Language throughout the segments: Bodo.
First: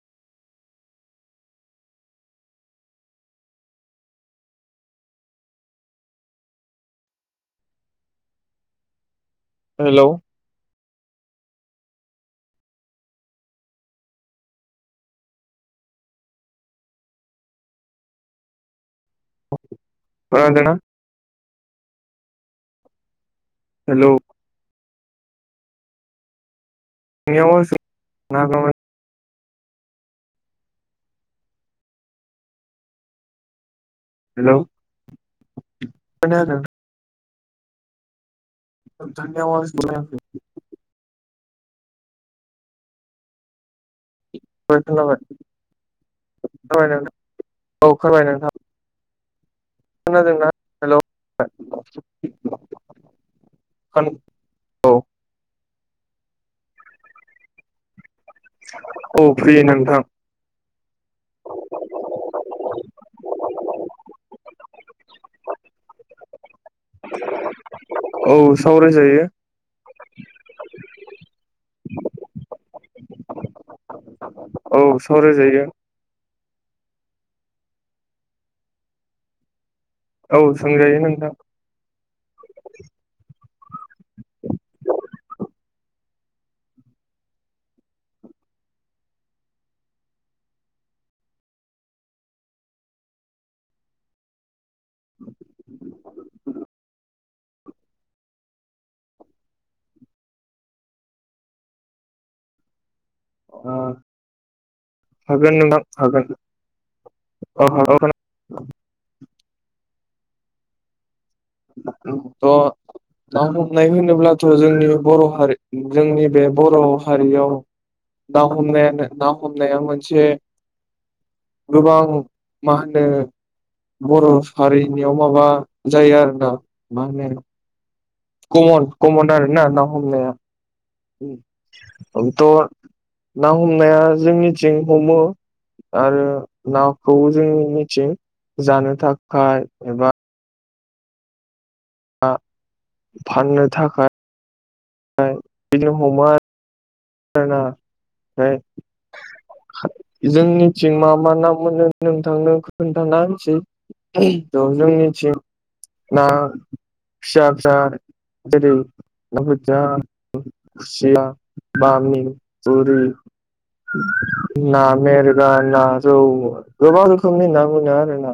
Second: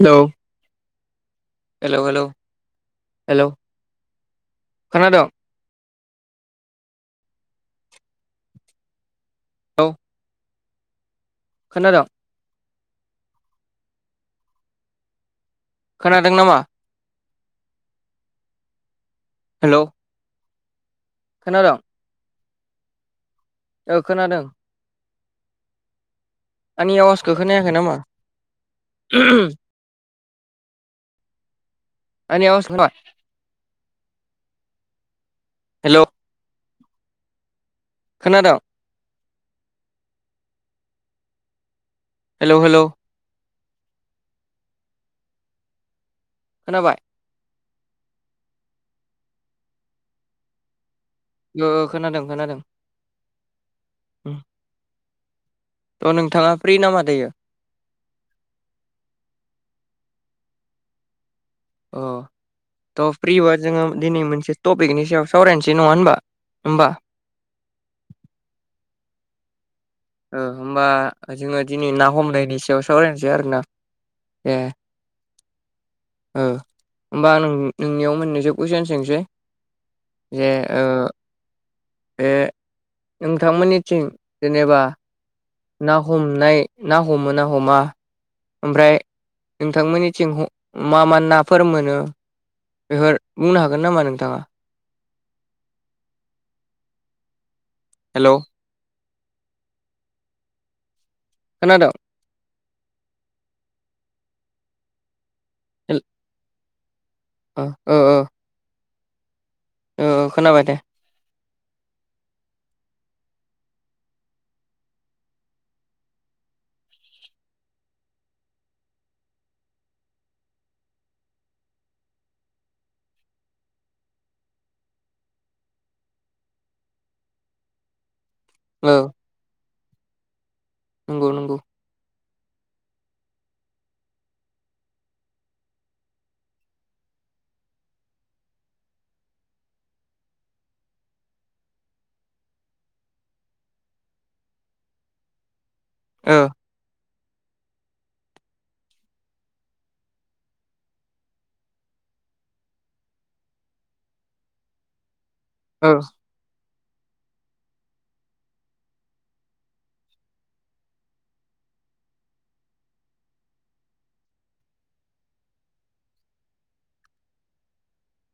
हेलौ हेलौ हेलौ हेलौ खोनादों? हेलौ खोनादोंं खोनादों नामा? हेलौ खोनादोंना खोनादोंं ओ हेलौ खोनादों आंनि आवासखौ नोंनि आवाज खोनायाखै नामा? आं आवास [unintelligible] हेलौ खोनादों खोनादो नोंथांनि आवाज [inaudible] जाखै हेलौ हेलौ खोनाबाय खोनाबय खोनाबाय नोंथां औ फोरमाय नोंथां खोनादोंना हेलौ ओ खोनादों खोनादों औ अ नोंथांआ फ्रि नामा दायो? औ फ्रि नोंथां ओ थ' फ्रिबा जोङो दिनै मोनसे टपिकनि सायाव सावरायनोसै नङा होनबा होमबा [inaudible] औ सावरायजायो होमबा ओ जोङो दिनै ना हमनायनि सायाव सावरायनोसै आरो ना औ सावराय जायो ओ होमबा नों नोंनियाव मोननैसो कुइसन सोंसै औ जे ओ सोंजायो नोंथा बे नोंथांमोननिथिं जेनोबा ना हमनाय ना हमो ना हमा आमफ्राय नोंथांमोननिथिं ह मा मा नाफोर मोनो बेफोर बुंनो हागोन नामा नोंथांआ [unintelligible] हेलौ खोनादं ओ हागोन नोंथां हागोन ओ औ ओ हागोन ओ ओ खोनाबाय दे थ' ना हमनाय होनोब्लाथ' जोंनि बर' हारि जोंनि बे बर' हारिआव ना हमनायानो ना हमनाया मोनसे गोबां मा होनो बर' सारैरिनिआव माबा जायो आरोना मा होनो कमन ओ कमन आरो ना ना हमनाया नंगौ नंगौ उम थ' ना हमनाया जोंनिथिं हमो आरो नाखौ जों मिथियो जानो थाखाय एबा ना फाननो थाखाय फ्राय बिदिनो हमो ओ आरोना आमफाय जोंनिथिं मा मा ना मोनो नोंथांनो खोन्थाना होनसै ओ [unintelligible] फिसा फिसाेरैसि [unintelligible] बामि थुरि ना मेरगा ना रौ गोबां रोखोमनि ना मोनो आरो ना।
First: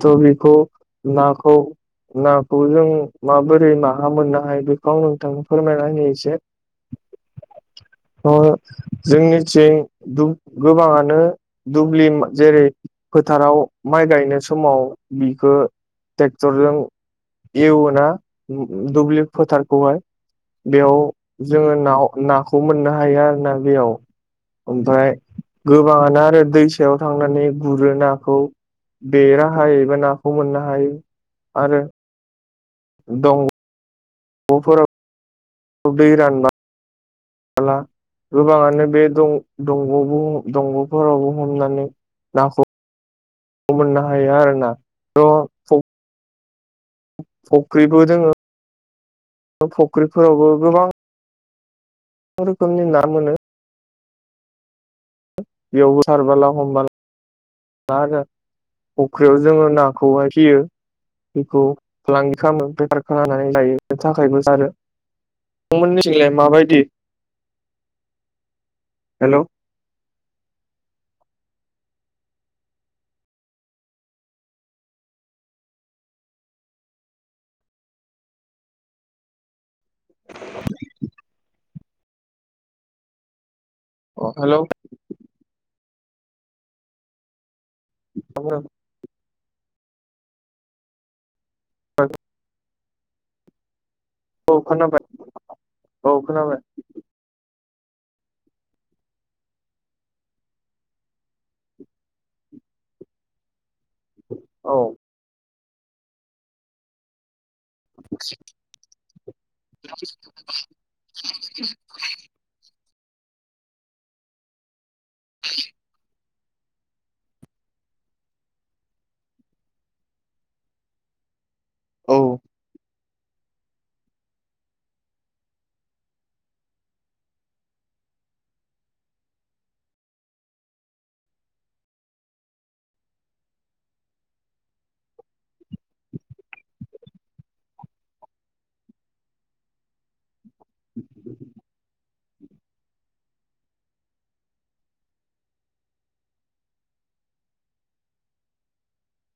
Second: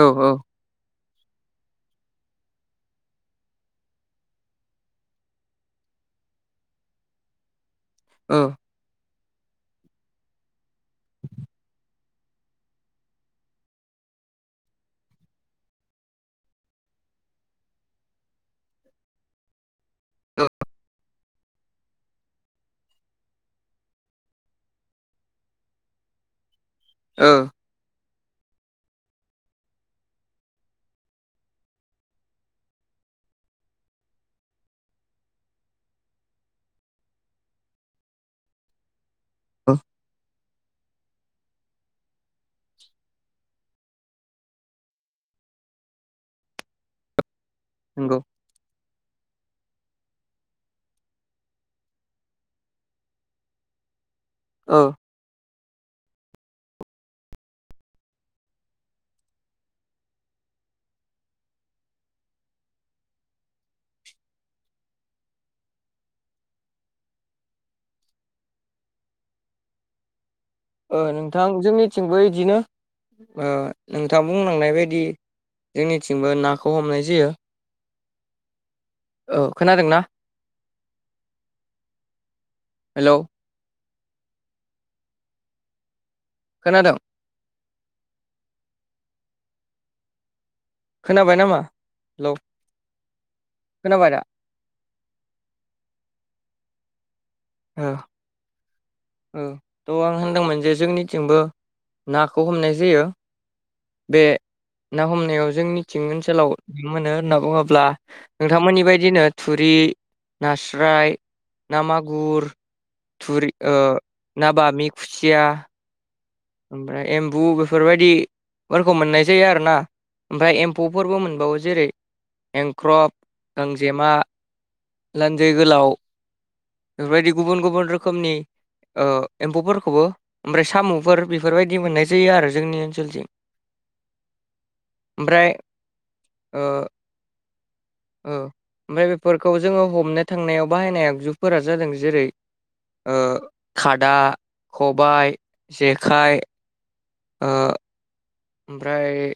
औ औ बेखौ नाखौ नाखौ जों माबोरै माहा मोननो हायो बेखौ आं नोंथां फोरमायना होनि एसे [unintelligible] अ ओ जोंनिथिं गोबाङानो दुब्लि जेरै फोथाराव माइ गायनाय समाव बिखौ ट्रेक्टरजों एवोना दुब्लि फोथारखौहाय बेयाव जोङो नाव नाखौ मोननो हायो आरो ना बेयाव ओमफ्राय गोबाङानो आरो दै सायाव थांनानै गुरोना खौ बेराहायैबो नाखौ मोननो हायो आरो दं नफोराव दै रानबा बाला गोबाङानो बे ओ दं-दंग'बो दंग'फोरावबो हमनानै नाखौ मोननो हायो आरोना थ' फख्रिबो नंगौ दोङो फुख्रिफोरावबो गोबां रोखोमनि ना मोनो। औ बेयावबो सारबोला हमबला आरो फख्रियाव जोङो नाखौहाय फियो। बेखौ फालांगि खालामो बेटफार खालामनानै लायो बेनि थाखायबो नोंथांमोननिथिंलाय माबायदि हेलौ ओ नोंथांजों मिथिंबो इदिनो ओ नोंथां बुंलांनाय बायदि। जोंनिथिंबो नाखौ हमनाय जायो। औ खोनादों ना? [inaudible] हेलौ औ हेलौ खोनादोंं औ खोनाबाय नामा हेलौ खोनाबाय दा? औ खोनाबाय औ खोनाबाय। [unintelligible] थ' आं होनदोंमोन जे जोंनिथिंबो नाखौ हमनाय जायो। बे औ ना हमनायाव जोंनिथिंनि ओनसोलाव [unintelligible] मोनो होनना बुङो ब्ला नोंथांमोननि बादिनो थुरि नास्राय ना मागुर, थुरि ओ ना बामि, खुसिया ओमफ्राय एम्बु बेफोरबायदिफोरखौ मोननाय जायो आरो ना। ओमफ्राय एम्फौफोरबो मोनबावो जेरै औ एंख्रप गांजेमा लानजाइ गोलाव बेफोरबायदि गुबुन गुबुन रोखोमनि ओ एम्फौफोरखौबो ओमफ्राय साम'फोर बेफोरबायदि मोननाय जायो आरो जोंनि ओनसोलथिं। ओमफ्राय ओ औ ओमफ्राय बेफोरखौ जोङो हमनो थांनायाव बाहायनाय आगजुफोरा जादों जेरै ओ खादा, खबाय, जेखाइ ओ ओमफ्राय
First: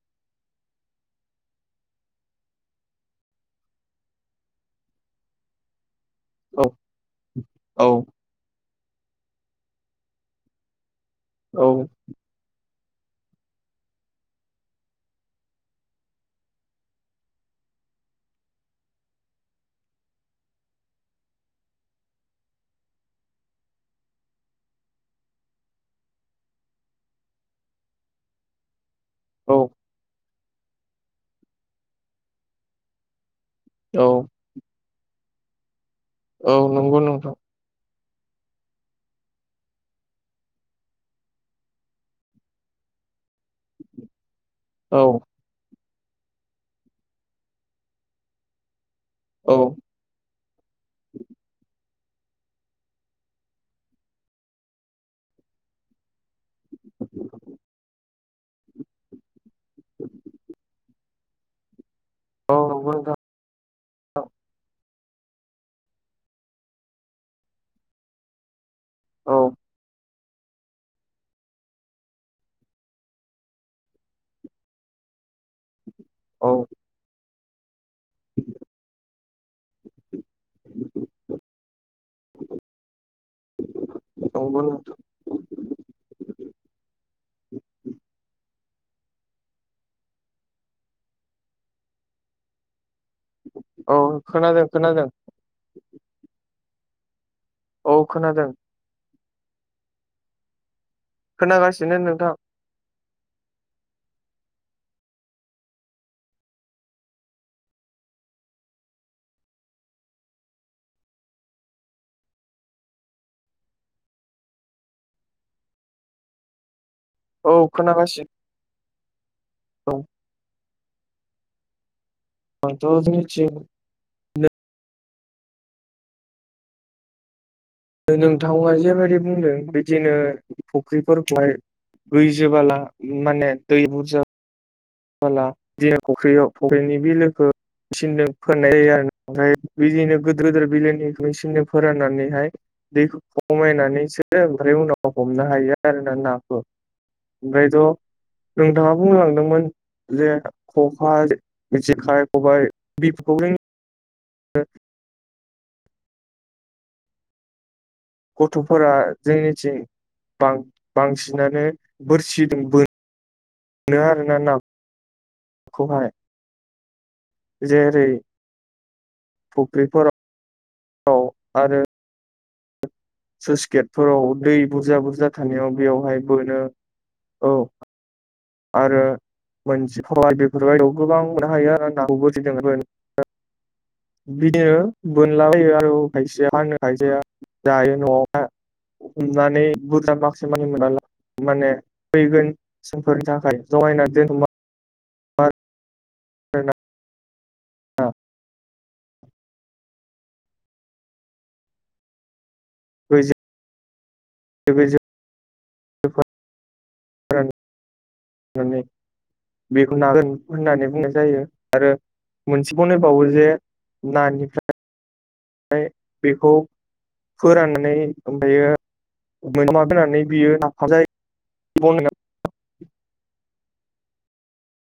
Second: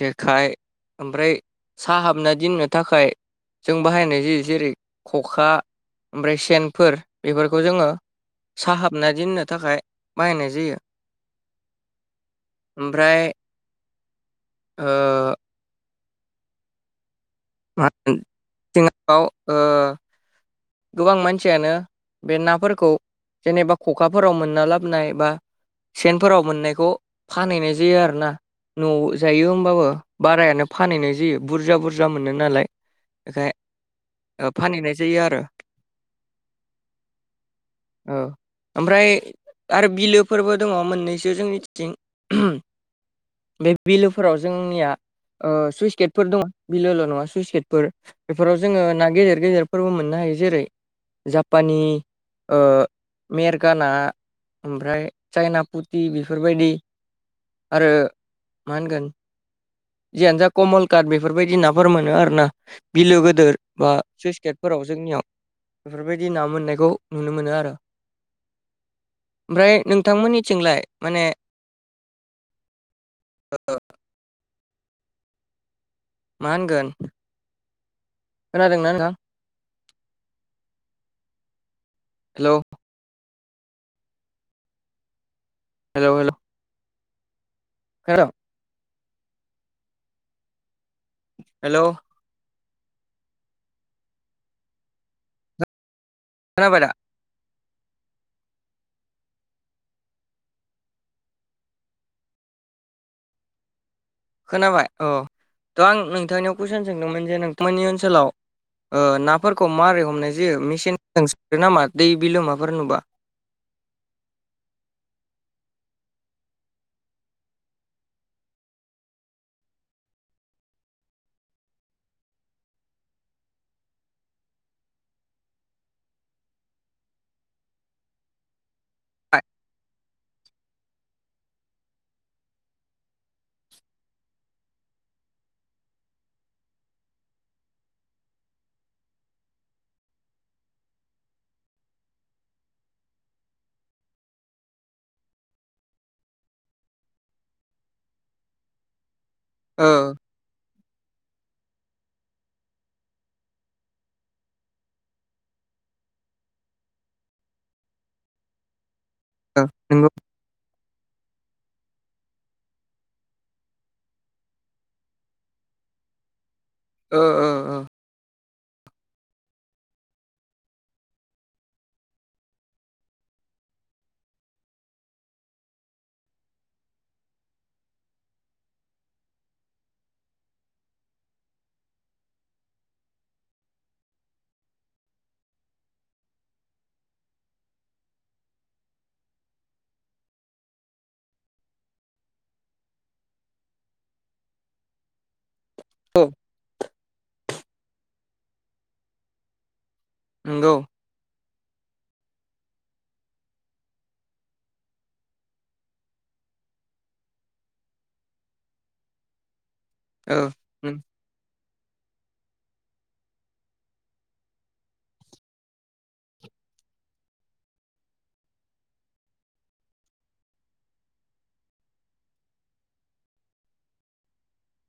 जेखाइ ओमफ्राय साहाबना दिननो थाखाय जों बाहायनाय जायो जेरै खखा ओमफ्राय औ सेनफोर बेफोरखौ जोङो साहाब ना दिननो थाखाय बाहायनाय जायो। औ ओमफ्राय ओ मा होन [unintelligible] ओ गोबां मानसियानो बे नाफोरखौ जेनेबा खखाफोराव मोनना लाबोनाय बा सेनफोराव मोननायखौ फानहैनाय जायो आरोना। न'आव जायो औ होमबाबो बारायानो फानहैनाय जायो बुरजा बुरजा मोनो नालाय। बेखाय औ फानहैनाय जायो आरो। औ नंगौ नोंथां। औ ओमफ्राय आरो बिलोफोरबो दङ मोननैसो जोंनिथिं। बे बिलोफोराव जोंनिया औ सुइसगेटफोर दं बिलोल' नङा सुइसगेटफोर बेफोराव जोङो ना गेदेर औ गेदेर फोरबो मोननो हायो जेरै जापानि मेरगा ना ओमफ्राय चायनापुथि बेफोरबायदि आरो मा होनगोन जियानो जा कमल काट बेफोरबायदि नाफोर मोनो आरोना औ नंगौ नोंथां बिलो गोदोर बा सुइस गेटफोराव जोंनियाव बेफोरबायदि ना मोननायखौ नुनो मोनो आरो। औ ओमफ्राय नोंथांमोननिथिंलाय माने औ औ मा होनगोन खोनादोंना नोंथां? [inaudible] हेलौ [unintelligible] हेलौ हेलौ [inaudible] [unintelligible] हेलौ औ खोनादों खोनादों। खोनाबायदा? औ खोनादों। खोनागासिनो नोंथां। खोनाबाय औ थ' आं नोंथांनियाव कुइसन सोंदोंमोन जे नोंथांमोननि ओनसोलाव ओ नाफोरखौ मारै हमनाय जायो मेसिनजों सारो नामा दै बिलोमाफोर नुबा? [inaudible] औ खोनागासिनो। औ [unintelligible] जोंनिथिं नो नोंथावा जेरैबायदि बुंदों बिदिनो फुख्रिफोरखौहाय दै जोबोला माने दै बुरजा बोला [unintelligible] फुख्रियाव फुख्रिनि बिलोखो मेचिनजों फोरनाय जायो आरो ओमफ्राय बिदिनो गिदोर गोदोर बिलोनि मेचिनजों फोराननानैहाय दैखौ खमायनानैसो ओमफ्राय उनाव हमनो हायो आरो ना नाखौ। ओमफ्रायथ' नोंथाङा बुंलांदोंमोन। ओ जे खखा जेखाइ खबाइ बेफोरखौ नों [unintelligible] गथ'फोरा ओ नंगौ जोंनिथिं बांसिनानो बोरसि दों बो नो आरोना नाखौहाय ओ ओ ओ जेरै फुख्रिफोराव आरो सुइस गेटफोराव दै बुरजा बुरजा थानायाव बेयावहाय बोनो औ आरो मोनजि पावार बेफोरबायदियाव गोबां मोननो हायो आरो नाखौ बजिदों बिदिनो बोनलाबायो आरो खायसेया फानो खायसेया जायो न'आवहा हमनानै बुरजा माखासे मानि मोनला माने फैगोन जोंफोरनि थाखाय जगायनानै दोन औ नोंगौ। [unintelligible] [unintelligible] बेखौ नागोन ओ होननानै बुंनाय जायो आरो। मोनसे बनायबावोजे नानिफ्राय हाय बेखौ फोराननानै ओमफायो [unintelligible] बियो नाफाम जायो। [unintelligible]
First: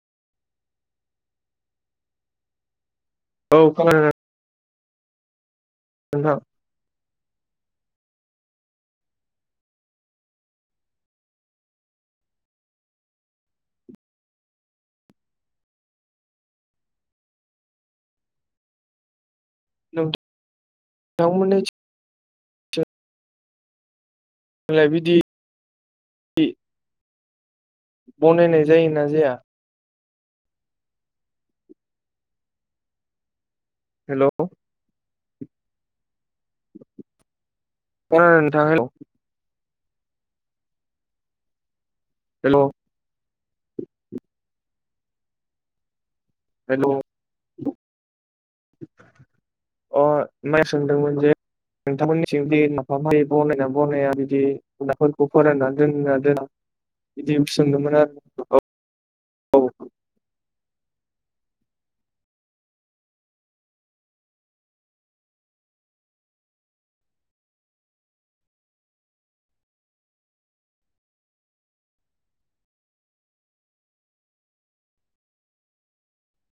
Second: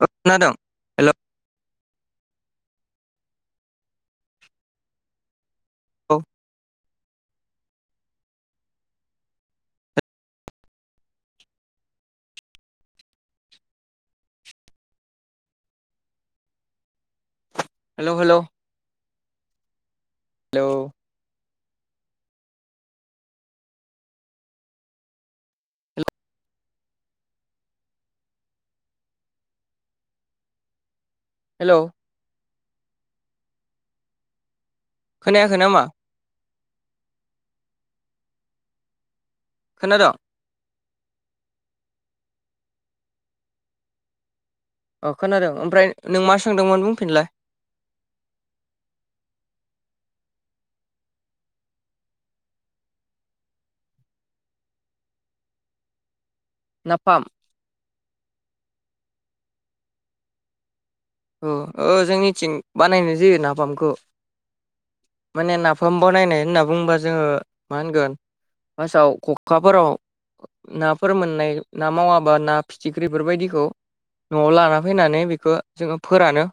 ओ खोनादों हेल' औ खोनादों। नोंथां हेल' हेल' हेलौ [unintelligible] होलाय बिदि दि बनायनाय जायोना जाया। हेल' हेल' खोनायाखै नामा? ओ नोंथां औ खोनादोंं। हेल' औ खोनादों ओमफ्राय नों मा सोंदोंमोन हेल' बुंफिनलाय। अ नाय सोंदोंमोन जे नोंथांमोननिथिं बे नाफाम बनायोना बनाया बिदि नाफोरखौ फोरानना दोनना दोना नाफाम बिदि सोंदोंमोन आरो औ। औ औ जोंनिथिं बानायनाय जायो नाफामखौ माने नाफाम बानायनाय होनना बुङोबा जोङो मा होनगोन। बासाव खखाफोराव नाफोर मोननाय ना मावाबा ना फिथिख्रिफोरबायदिखौ न'आव लाना फैनानै बेखौ जोङो फोरानो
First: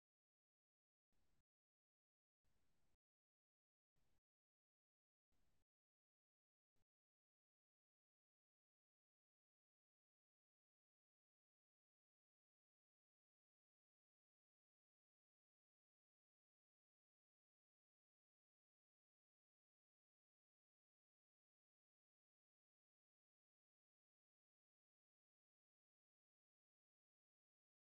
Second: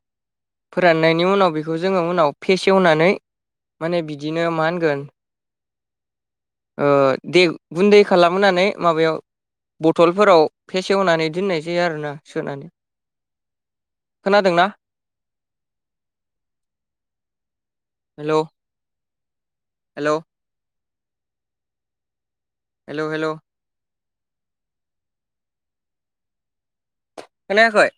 फोराननायनि उनाव बेखौ जोङो उनाव फेसेवनानै माने बिदिनो मा होनगोन। दे गुन्दै खालामानै माबायाव बथलफोराव फेसेवनानै दोननाय जायो आरोना सोनानै खोनादोंना? हेलौ हेलौ हेलौ हेलौ खोनायाखै?